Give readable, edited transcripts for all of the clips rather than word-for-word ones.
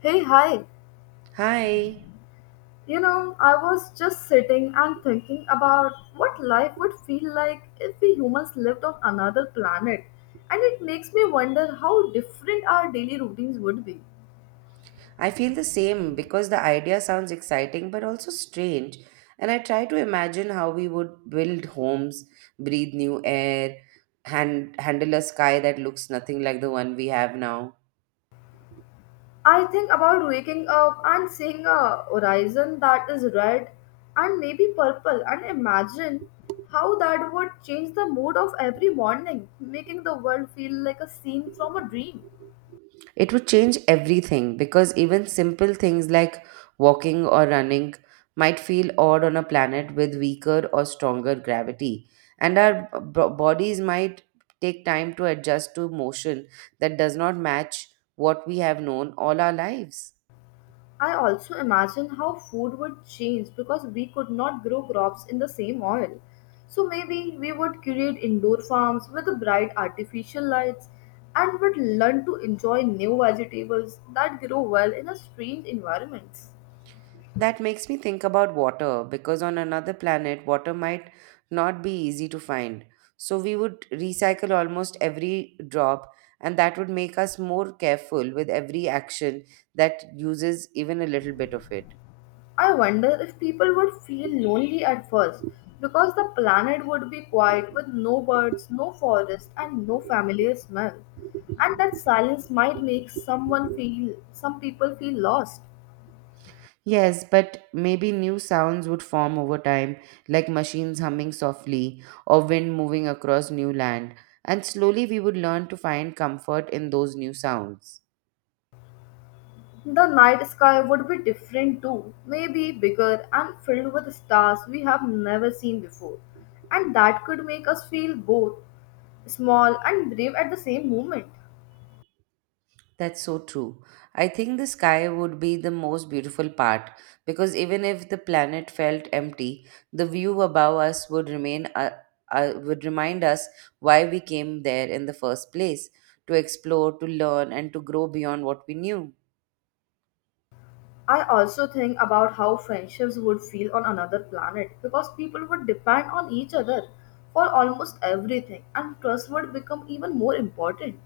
Hey, hi. Hi, You know, I was just sitting and thinking about what life would feel like if we humans lived on another planet. And it makes me wonder how different our daily routines would be. I feel the same because the idea sounds exciting but also strange. And I try to imagine how we would build homes, breathe new air, handle a sky that looks nothing like the one we have now. I think about waking up and seeing a horizon that is red and maybe purple and imagine how that would change the mood of every morning, making the world feel like a scene from a dream. It would change everything because even simple things like walking or running might feel odd on a planet with weaker or stronger gravity, and our bodies might take time to adjust to motion that does not match what we have known all our lives. I also imagine how food would change because we could not grow crops in the same soil. So maybe we would create indoor farms with bright artificial lights and would learn to enjoy new vegetables that grow well in a strange environments. That makes me think about water because on another planet, water might not be easy to find. So we would recycle almost every drop, and that would make us more careful with every action that uses even a little bit of it. I wonder if people would feel lonely at first because the planet would be quiet with no birds, no forest and no familiar smell. And that silence might make someone feel some people feel lost. Yes, but maybe new sounds would form over time, like machines humming softly or wind moving across new land, and slowly we would learn to find comfort in those new sounds. The night sky would be different too, maybe bigger and filled with stars we have never seen before. And that could make us feel both small and brave at the same moment. That's so true. I think the sky would be the most beautiful part because even if the planet felt empty, the view above us would remind us why we came there in the first place, to explore, to learn and to grow beyond what we knew. I also think about how friendships would feel on another planet because people would depend on each other for almost everything and trust would become even more important.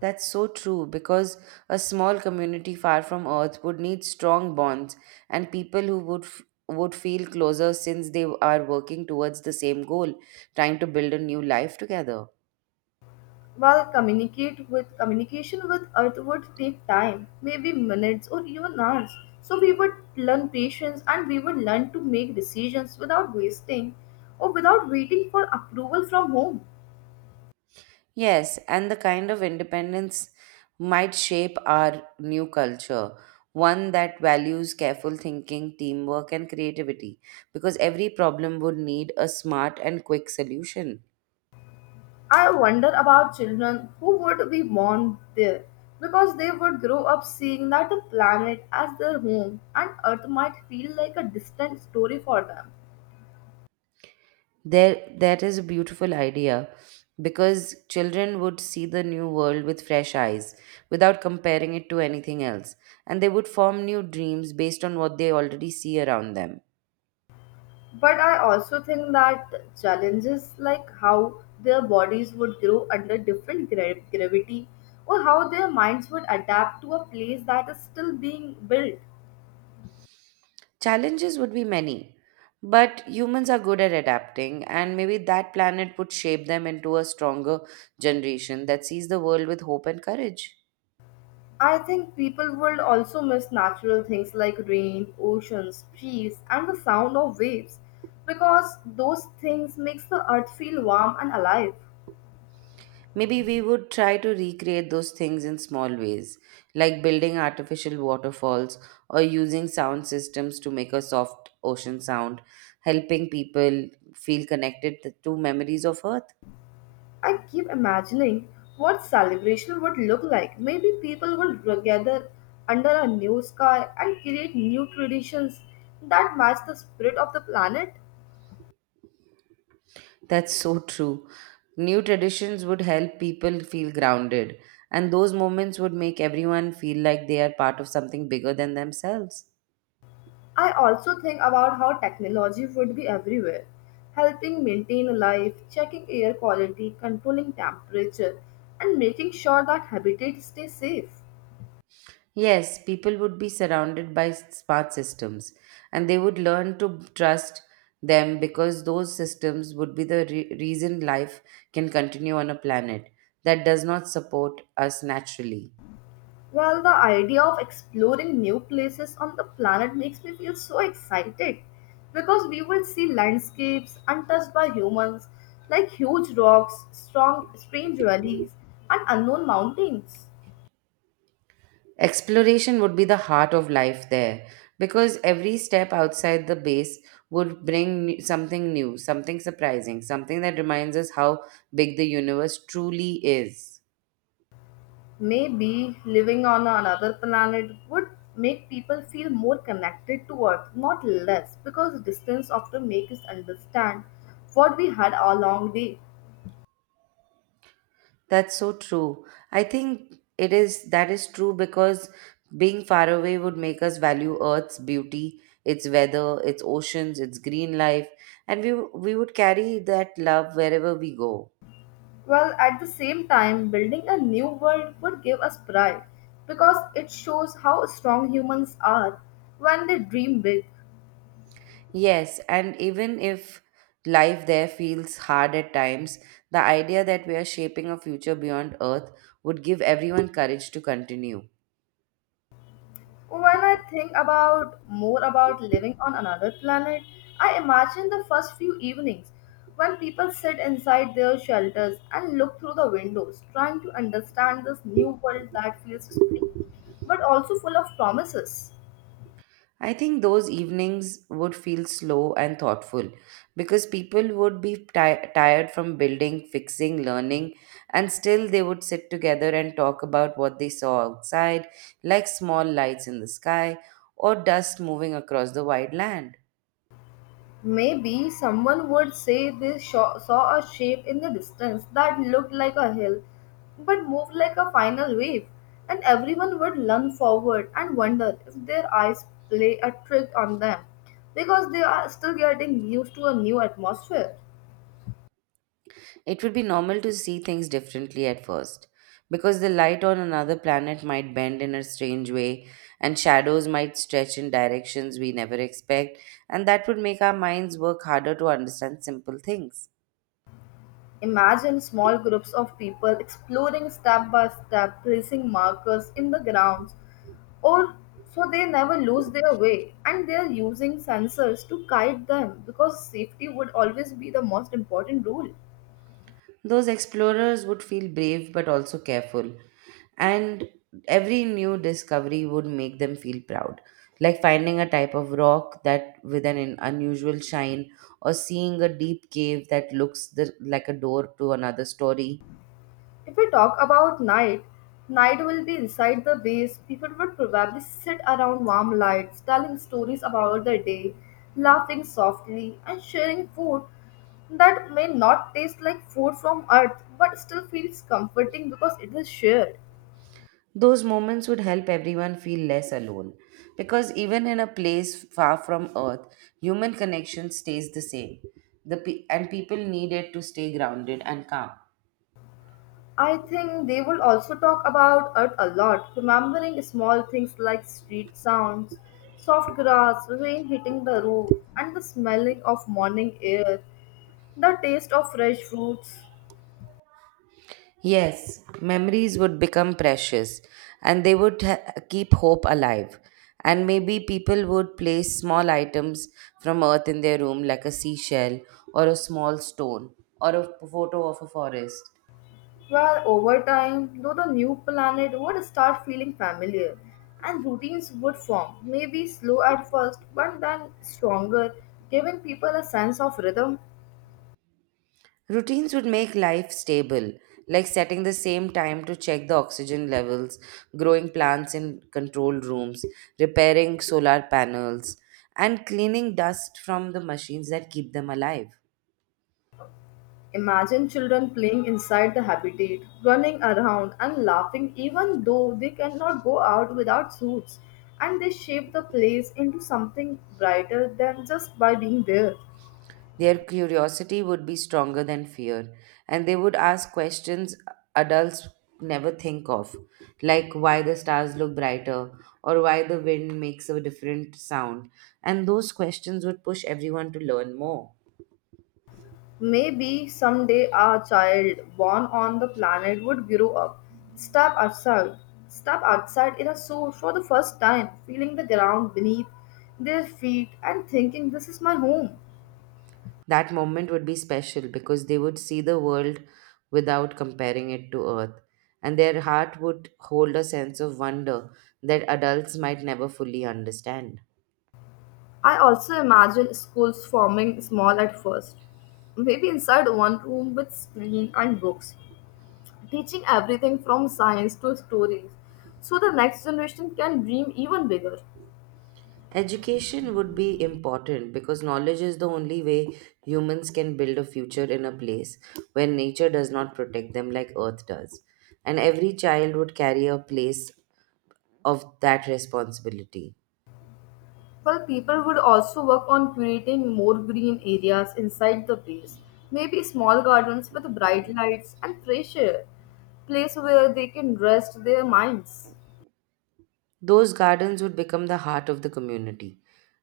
That's so true because a small community far from earth would need strong bonds and people who would feel closer since they are working towards the same goal, trying to build a new life together. While communicate with communication with Earth would take time, maybe minutes or even hours. So we would learn patience and we would learn to make decisions without wasting or without waiting for approval from home. Yes, and the kind of independence might shape our new culture, one that values careful thinking, teamwork, and creativity, because every problem would need a smart and quick solution. I wonder about children who would be born there because they would grow up seeing that the planet as their home and Earth might feel like a distant story for them. There, that is a beautiful idea because children would see the new world with fresh eyes without comparing it to anything else, and they would form new dreams based on what they already see around them. But I also think that challenges like how their bodies would grow under gravity or how their minds would adapt to a place that is still being built. Challenges would be many, but humans are good at adapting, and maybe that planet would shape them into a stronger generation that sees the world with hope and courage. I think people would also miss natural things like rain, oceans, trees, and the sound of waves because those things makes the earth feel warm and alive. Maybe we would try to recreate those things in small ways, like building artificial waterfalls or using sound systems to make a soft ocean sound, helping people feel connected to memories of Earth. I keep imagining what celebration would look like. Maybe people would gather under a new sky and create new traditions that match the spirit of the planet. That's so true. New traditions would help people feel grounded, and those moments would make everyone feel like they are part of something bigger than themselves. I also think about how technology would be everywhere, helping maintain life, checking air quality, controlling temperature, and making sure that habitat stays safe. Yes, people would be surrounded by smart systems, and they would learn to trust them because those systems would be the reason life can continue on a planet that does not support us naturally. Well, the idea of exploring new places on the planet makes me feel so excited because we will see landscapes untouched by humans, like huge rocks, strange valleys, and unknown mountains. Exploration would be the heart of life there because every step outside the base would bring something new, something surprising, something that reminds us how big the universe truly is. Maybe living on another planet would make people feel more connected to Earth, not less, because distance often makes us understand what we had all along the way. That's so true. I think it is that is true because being far away would make us value Earth's beauty, its weather, its oceans, its green life, and we would carry that love wherever we go. Well, at the same time, building a new world would give us pride because it shows how strong humans are when they dream big. Yes, and even if life there feels hard at times, the idea that we are shaping a future beyond Earth would give everyone courage to continue. When I think about more about living on another planet, I imagine the first few evenings when people sit inside their shelters and look through the windows, trying to understand this new world that feels strange but also full of promises. I think those evenings would feel slow and thoughtful because people would be tired from building, fixing, learning, and still they would sit together and talk about what they saw outside, like small lights in the sky or dust moving across the wide land. Maybe someone would say saw a shape in the distance that looked like a hill but moved like a final wave, and everyone would run forward and wonder if their eyes play a trick on them because they are still getting used to a new atmosphere. It would be normal to see things differently at first, because the light on another planet might bend in a strange way, and shadows might stretch in directions we never expect, and that would make our minds work harder to understand simple things. Imagine small groups of people exploring step by step, placing markers in the grounds, or so they never lose their way. And they are using sensors to guide them because safety would always be the most important rule. Those explorers would feel brave but also careful, and every new discovery would make them feel proud. Like finding a type of rock that with an unusual shine, or seeing a deep cave that like a door to another story. If we talk about night, night will be inside the base. People would probably sit around warm lights, telling stories about the day, laughing softly, and sharing food that may not taste like food from earth but still feels comforting because it is shared. Those moments would help everyone feel less alone. Because even in a place far from Earth, human connection stays the same. And people need it to stay grounded and calm. I think they will also talk about earth a lot, remembering small things like street sounds, soft grass, rain hitting the roof, and the smelling of morning air, the taste of fresh fruits. Yes, memories would become precious and keep hope alive. And maybe people would place small items from earth in their room, like a seashell or a small stone or a photo of a forest. Well, over time, though the new planet would start feeling familiar and routines would form, maybe slow at first, but then stronger, giving people a sense of rhythm. Routines would make life stable, like setting the same time to check the oxygen levels, growing plants in controlled rooms, repairing solar panels, and cleaning dust from the machines that keep them alive. Imagine children playing inside the habitat, running around and laughing even though they cannot go out without suits, and they shape the place into something brighter than just by being there. Their curiosity would be stronger than fear, and they would ask questions adults never think of, like why the stars look brighter or why the wind makes a different sound. And those questions would push everyone to learn more. Maybe someday our child born on the planet would grow up, step outside, step outside in a suit for the first time, feeling the ground beneath their feet and thinking this is my home. That moment would be special because they would see the world without comparing it to Earth, and their heart would hold a sense of wonder that adults might never fully understand. I also imagine schools forming small at first, maybe inside one room with screen and books, teaching everything from science to stories, so the next generation can dream even bigger. Education would be important because knowledge is the only way humans can build a future in a place where nature does not protect them like Earth does. And every child would carry a place of that responsibility. Well, people would also work on creating more green areas inside the place, maybe small gardens with bright lights and fresh air, place where they can rest their minds. Those gardens would become the heart of the community,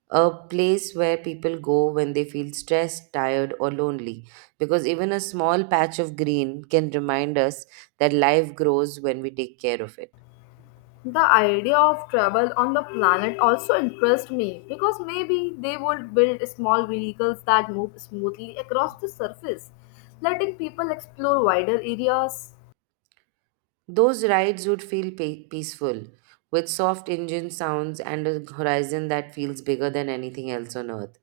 a place where people go when they feel stressed, tired, or lonely, because even a small patch of green can remind us that life grows when we take care of it. The idea of travel on the planet also interests me because maybe they would build small vehicles that move smoothly across the surface, letting people explore wider areas. Those rides would feel peaceful, with soft engine sounds and a horizon that feels bigger than anything else on earth.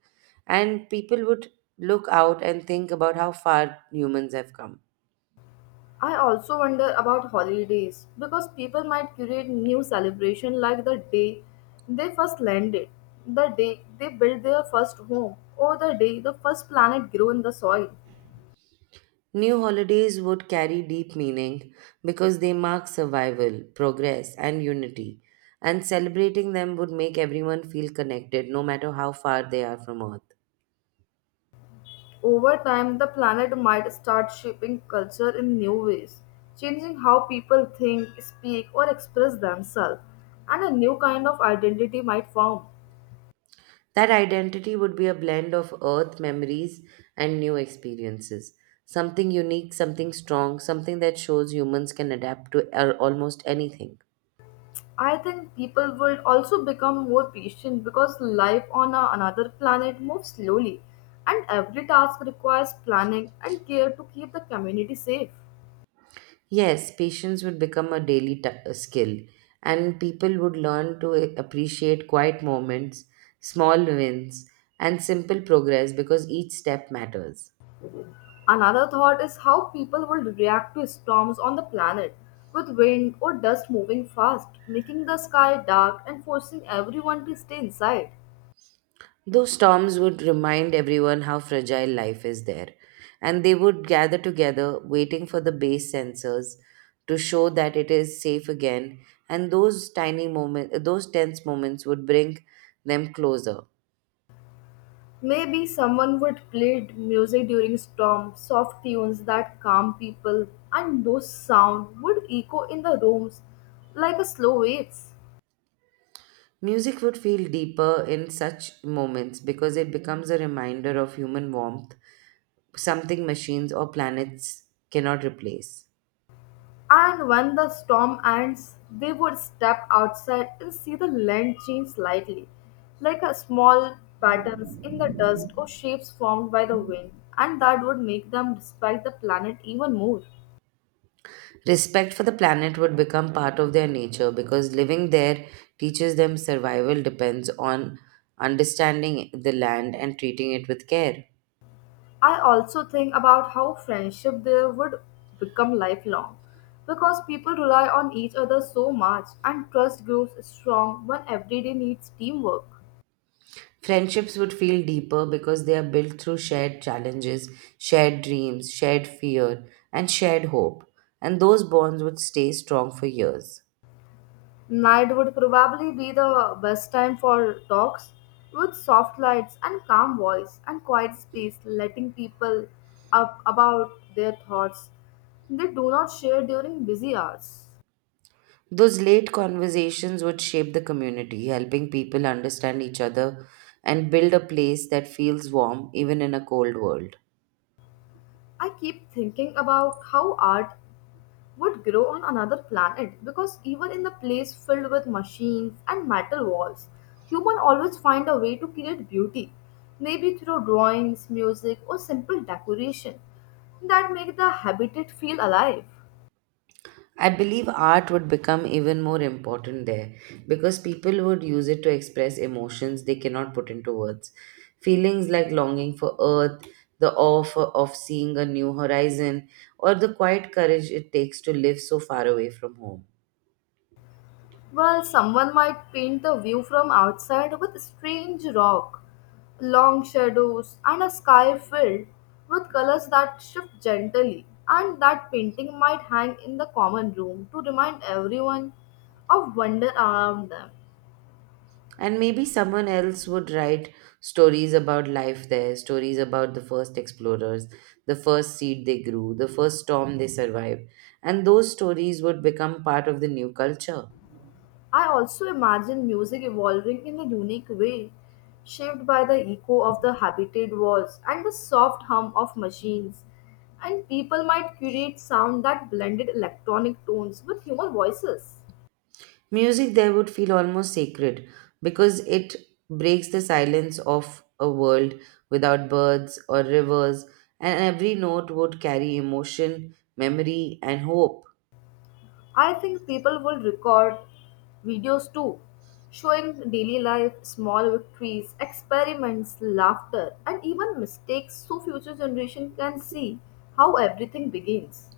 And people would look out and think about how far humans have come. I also wonder about holidays because people might create new celebration like the day they first landed, the day they built their first home, or the day the first planet grew in the soil. New holidays would carry deep meaning because they mark survival, progress, and unity, and celebrating them would make everyone feel connected no matter how far they are from Earth. Over time, the planet might start shaping culture in new ways, changing how people think, speak, or express themselves, and a new kind of identity might form. That identity would be a blend of Earth memories and new experiences something unique, something strong, something that shows humans can adapt to almost anything. I think people would also become more patient because life on another planet moves slowly, and every task requires planning and care to keep the community safe. Yes, patience would become a a skill, and people would learn to appreciate quiet moments, small wins, and simple progress because each step matters. Another thought is how people will react to storms on the planet, with wind or dust moving fast, making the sky dark and forcing everyone to stay inside. Those storms would remind everyone how fragile life is there, and they would gather together, waiting for the base sensors to show that it is safe again. And those tiny moments, those tense moments, would bring them closer. Maybe someone would music during storm, soft tunes that calm people, and those sound would echo in the rooms like a slow waves. Music would feel deeper in such moments because it becomes a reminder of human warmth, something machines or planets cannot replace. And when the storm ends, they would step outside and see the land change slightly, like a small patterns in the dust or shapes formed by the wind, and that would make them respect the planet even more. Respect for the planet would become part of their nature because living there teaches them survival depends on understanding the land and treating it with care. I also think about how friendship there would become lifelong because people rely on each other so much and trust grows strong when everyday needs teamwork. Friendships would feel deeper because they are built through shared challenges, shared dreams, shared fear, and shared hope, and those bonds would stay strong for years. Night would probably be the best time for talks with soft lights and calm voice and quiet space letting people up about their thoughts they do not share during busy hours. Those late conversations would shape the community, helping people understand each other and build a place that feels warm even in a cold world. I keep thinking about how art would grow on another planet because even in the place filled with machines and metal walls, humans always find a way to create beauty, maybe through drawings, music, or simple decoration that make the habitat feel alive. I believe art would become even more important there because people would use it to express emotions they cannot put into words. Feelings like longing for earth, of seeing a new horizon, or the quiet courage it takes to live so far away from home. Well, someone might paint the view from outside with strange rock, long shadows, and a sky filled with colors that shift gently. And that painting might hang in the common room to remind everyone of wonder around them. And maybe someone else would write stories about life there, stories about the first explorers, the first seed they grew, the first storm they survived. And those stories would become part of the new culture. I also imagine music evolving in a unique way, shaped by the echo of the habitat walls and the soft hum of machines. And people might create sound that blended electronic tones with human voices. Music there would feel almost sacred because it breaks the silence of a world without birds or rivers, and every note would carry emotion, memory, and hope. I think people will record videos too, showing daily life, small victories, experiments, laughter, and even mistakes so future generation can see how everything begins.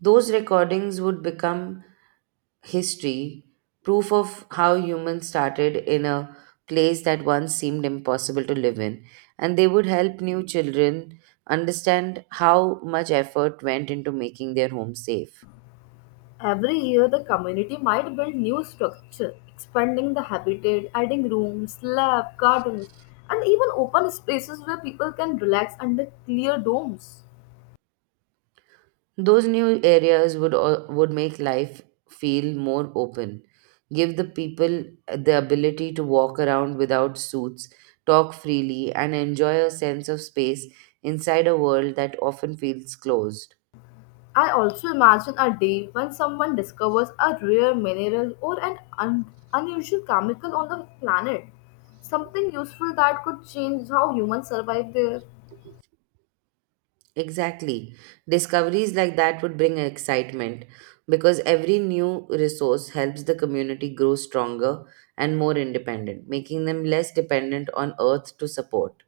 Those recordings would become history, proof of how humans started in a place that once seemed impossible to live in. And they would help new children understand how much effort went into making their home safe. Every year, the community might build new structure, expanding the habitat, adding rooms, lab, gardens, and even open spaces where people can relax under clear domes. Those new areas would make life feel more open, give the people the ability to walk around without suits, talk freely, and enjoy a sense of space inside a world that often feels closed. I also imagine a day when someone discovers a rare mineral or unusual chemical on the planet, something useful that could change how humans survive there. Exactly. Discoveries like that would bring excitement because every new resource helps the community grow stronger and more independent, making them less dependent on Earth to support.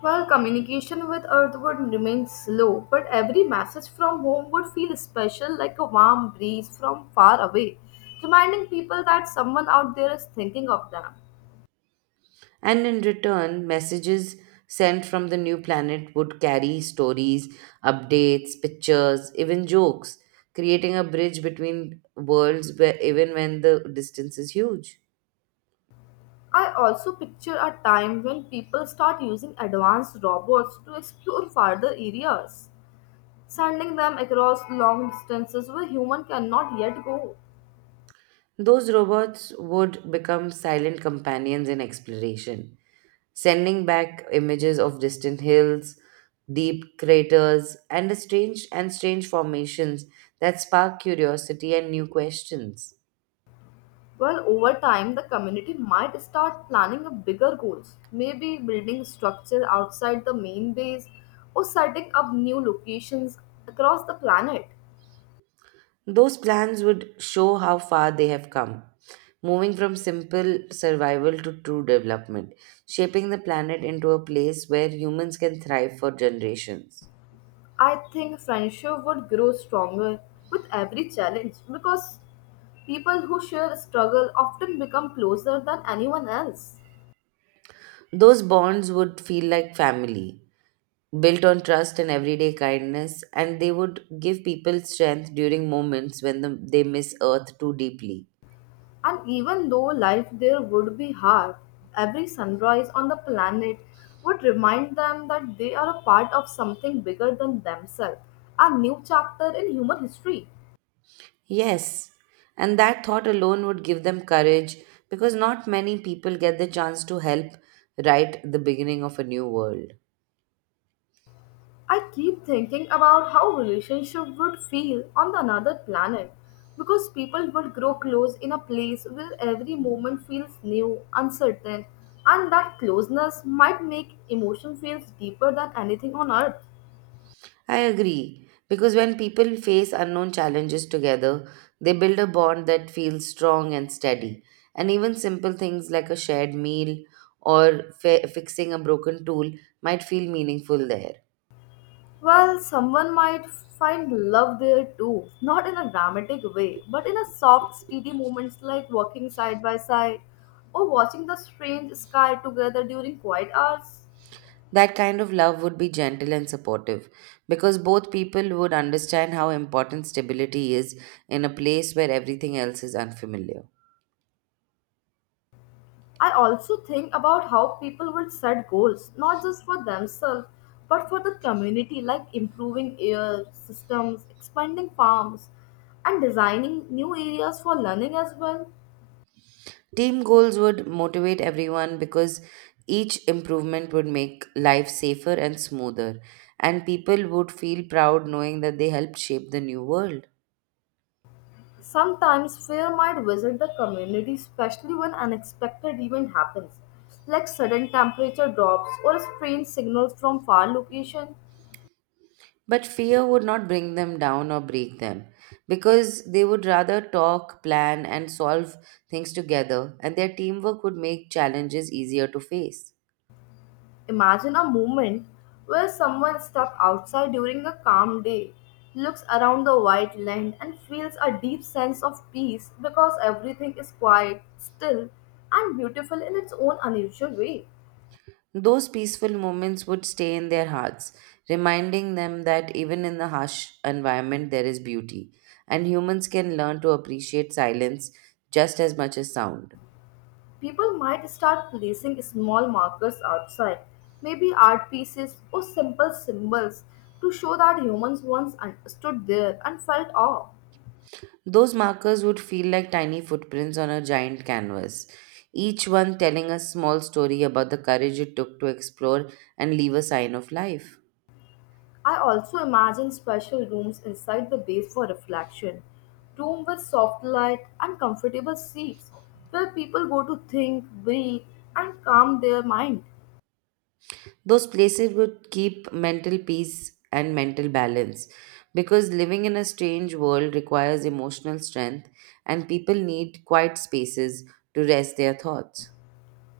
While communication with Earth would remain slow, but every message from home would feel special like a warm breeze from far away, reminding people that someone out there is thinking of them. And in return, messages sent from the new planet would carry stories, updates, pictures, even jokes, creating a bridge between worlds where even when the distance is huge. I also picture a time when people start using advanced robots to explore farther areas, sending them across long distances where human cannot yet go. Those robots would become silent companions in exploration, sending back images of distant hills, deep craters, and the strange formations that spark curiosity and new questions. Well, over time, the community might start planning a bigger goals, maybe building structure outside the main base or setting up new locations across the planet. Those plans would show how far they have come, moving from simple survival to true development, shaping the planet into a place where humans can thrive for generations. I think friendship would grow stronger with every challenge because people who share struggle often become closer than anyone else. Those bonds would feel like family, built on trust and everyday kindness, and they would give people strength during moments when they miss Earth too deeply. And even though life there would be hard, every sunrise on the planet would remind them that they are a part of something bigger than themselves, a new chapter in human history. Yes, and that thought alone would give them courage because not many people get the chance to help right the beginning of a new world. I keep thinking about how relationship would feel on the another planet because people would grow close in a place where every moment feels new, uncertain, and that closeness might make emotion feels deeper than anything on earth. I agree, because when people face unknown challenges together, they build a bond that feels strong and steady. And even simple things like a shared meal or fixing a broken tool might feel meaningful there. Well, someone might find love there too, not in a dramatic way, but in a soft, steady moments like walking side by side or watching the strange sky together during quiet hours. That kind of love would be gentle and supportive because both people would understand how important stability is in a place where everything else is unfamiliar. I also think about how people will set goals, not just for themselves, but for the community, like improving air systems, expanding farms, and designing new areas for learning as well. Team goals would motivate everyone because each improvement would make life safer and smoother, and people would feel proud knowing that they helped shape the new world. Sometimes fear might visit the community, especially when unexpected event happens, like sudden temperature drops or strange signals from far location. But fear would not bring them down or break them because they would rather talk, plan, and solve things together, and their teamwork would make challenges easier to face. Imagine a moment where someone steps outside during a calm day, looks around the white land and feels a deep sense of peace because everything is quiet, still, and beautiful in its own unusual way. Those peaceful moments would stay in their hearts, reminding them that even in the harsh environment, there is beauty, and humans can learn to appreciate silence just as much as sound. People might start placing small markers outside, maybe art pieces or simple symbols to show that humans once stood there and felt awe. Those markers would feel like tiny footprints on a giant canvas, each one telling a small story about the courage it took to explore and leave a sign of life. I also imagine special rooms inside the base for reflection, room with soft light and comfortable seats where people go to think, breathe and calm their mind. Those places would keep mental peace and mental balance because living in a strange world requires emotional strength and people need quiet spaces to rest their thoughts.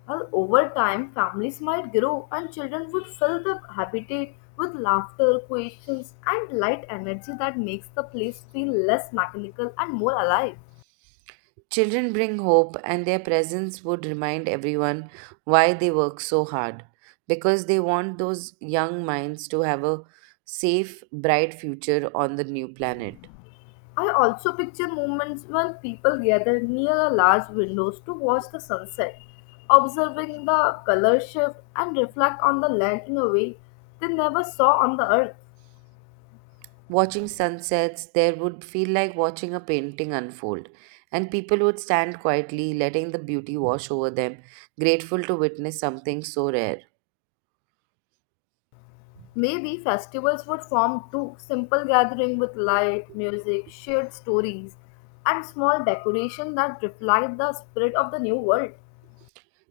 Over time, families might grow and children would fill the habitat with laughter, questions, and light energy that makes the place feel less mechanical and more alive. Children bring hope, and their presence would remind everyone why they work so hard. Because they want those young minds to have a safe, bright future on the new planet. I also picture moments when people gather near a large windows to watch the sunset, observing the color shift and reflect on the land in a way they never saw on the earth. Watching sunsets, there would feel like watching a painting unfold, and people would stand quietly, letting the beauty wash over them, grateful to witness something so rare. Maybe festivals would form too simple gathering with light, music, shared stories, and small decoration that reflect the spirit of the new world.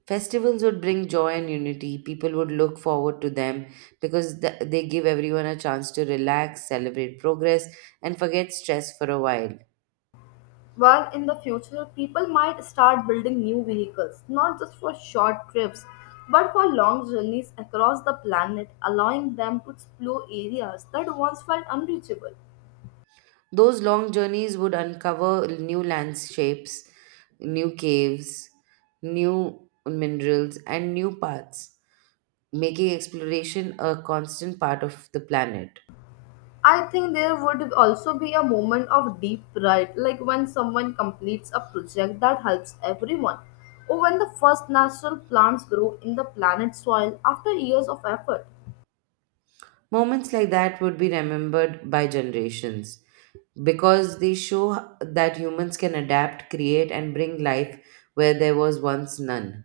Festivals would bring joy and unity. People would look forward to them because they give everyone a chance to relax, celebrate progress, and forget stress for a while. While in the future, people might start building new vehicles, not just for short trips, but for long journeys across the planet, allowing them to explore areas that once felt unreachable. Those long journeys would uncover new landscapes, new caves, new minerals, and new paths, making exploration a constant part of the planet. I think there would also be a moment of deep pride, like when someone completes a project that helps everyone, or when the first natural plants grow in the planet's soil after years of effort. Moments like that would be remembered by generations because they show that humans can adapt, create, and bring life where there was once none.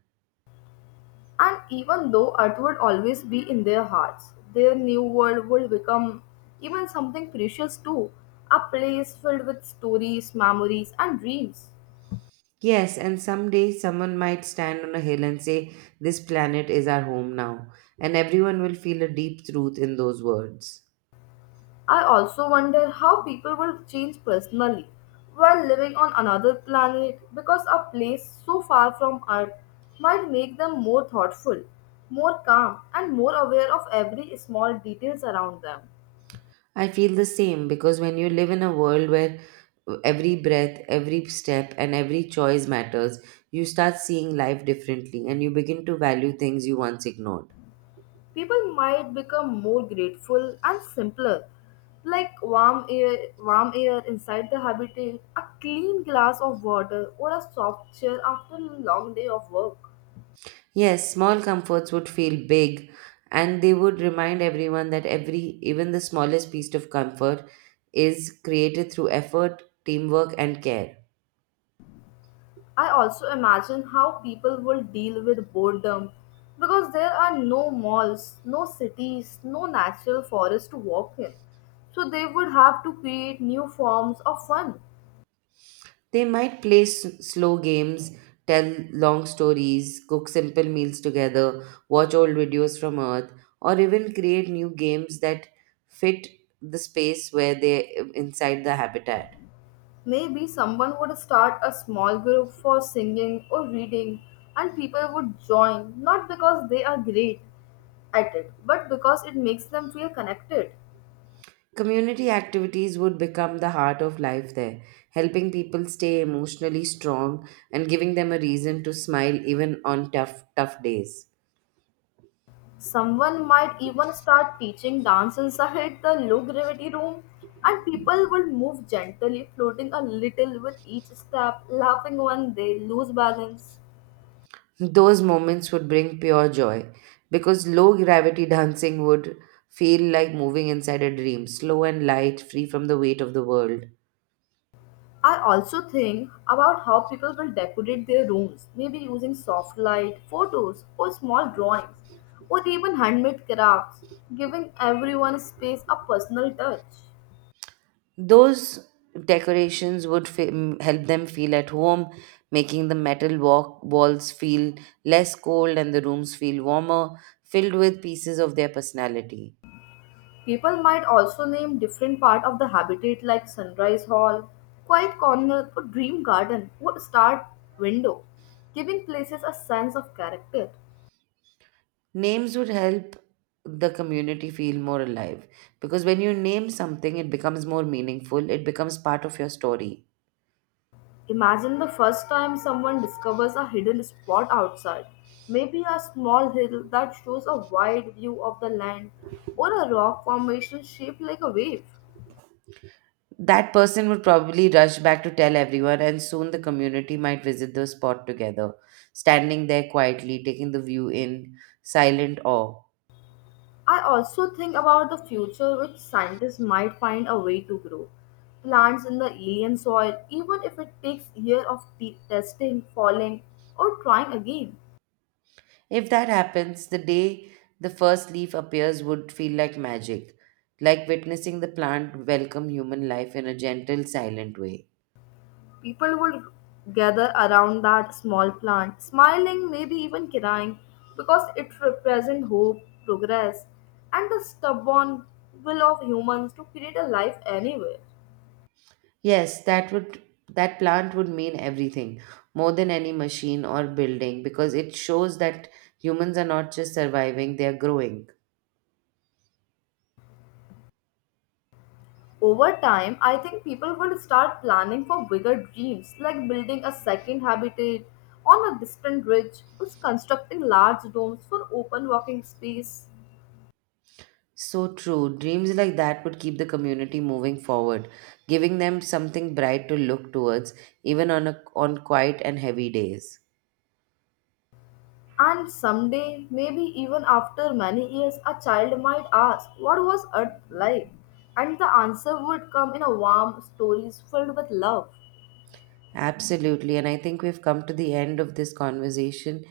And even though Earth would always be in their hearts, their new world would become even something precious too, a place filled with stories, memories, and dreams. Yes, and someday someone might stand on a hill and say, "This planet is our home now." And everyone will feel a deep truth in those words. I also wonder how people will change personally while living on another planet because a place so far from Earth might make them more thoughtful, more calm, and more aware of every small details around them. I feel the same because when you live in a world where every breath, every step, and every choice matters, you start seeing life differently and you begin to value things you once ignored. People might become more grateful and simpler, like warm air inside the habitat, a clean glass of water, or a soft chair after a long day of work. Yes, small comforts would feel big, and they would remind everyone that every, even the smallest piece of comfort, is created through effort, teamwork, and care. I also imagine how people will deal with boredom because there are no malls, no cities, no natural forests to walk in. So they would have to create new forms of fun. They might play slow games, tell long stories, cook simple meals together, watch old videos from Earth, or even create new games that fit the space where they inside the habitat. Maybe someone would start a small group for singing or reading, and people would join not because they are great at it, but because it makes them feel connected. Community activities would become the heart of life there, helping people stay emotionally strong and giving them a reason to smile even on tough days. Someone might even start teaching dance inside the low gravity room, and people would move gently, floating a little with each step, laughing when they lose balance. Those moments would bring pure joy because low gravity dancing would feel like moving inside a dream, slow and light, free from the weight of the world. I also think about how people will decorate their rooms, maybe using soft light, photos, or small drawings, or even handmade crafts, giving everyone space a personal touch. Those decorations would help them feel at home, making the metal walls feel less cold and the rooms feel warmer, filled with pieces of their personality. People might also name different part of the habitat like Sunrise Hall, Quiet Corner, or Dream Garden, or Start Window, giving places a sense of character. Names would help the community feel more alive because when you name something, it becomes more meaningful, it becomes part of your story. Imagine the first time someone discovers a hidden spot outside, maybe a small hill that shows a wide view of the land, or a rock formation shaped like a wave. That person would probably rush back to tell everyone, and soon the community might visit the spot together, standing there quietly, taking the view in silent awe. I also think about the future which scientists might find a way to grow plants in the alien soil, even if it takes years of testing, falling, or trying again. If that happens, the day the first leaf appears would feel like magic, like witnessing the plant welcome human life in a gentle, silent way. People would gather around that small plant, smiling, maybe even crying, because it represents hope, progress, and the stubborn will of humans to create a life anywhere. Yes, that plant would mean everything, more than any machine or building, because it shows that humans are not just surviving, they are growing. Over time, I think people will start planning for bigger dreams like building a second habitat on a distant ridge or constructing large domes for open walking space. So true. Dreams like that would keep the community moving forward, giving them something bright to look towards, even on quiet and heavy days. And someday, maybe even after many years, a child might ask, "What was Earth like?" And the answer would come in a warm stories filled with love. Absolutely. And I think we've come to the end of this conversation.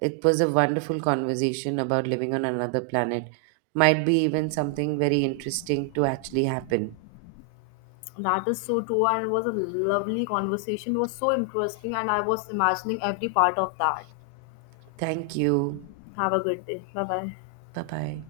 It was a wonderful conversation about living on another planet. Might be even something very interesting to actually happen. That is so true, and it was a lovely conversation. It was so interesting, and I was imagining every part of that. Thank you. Have a good day. Bye bye. Bye bye.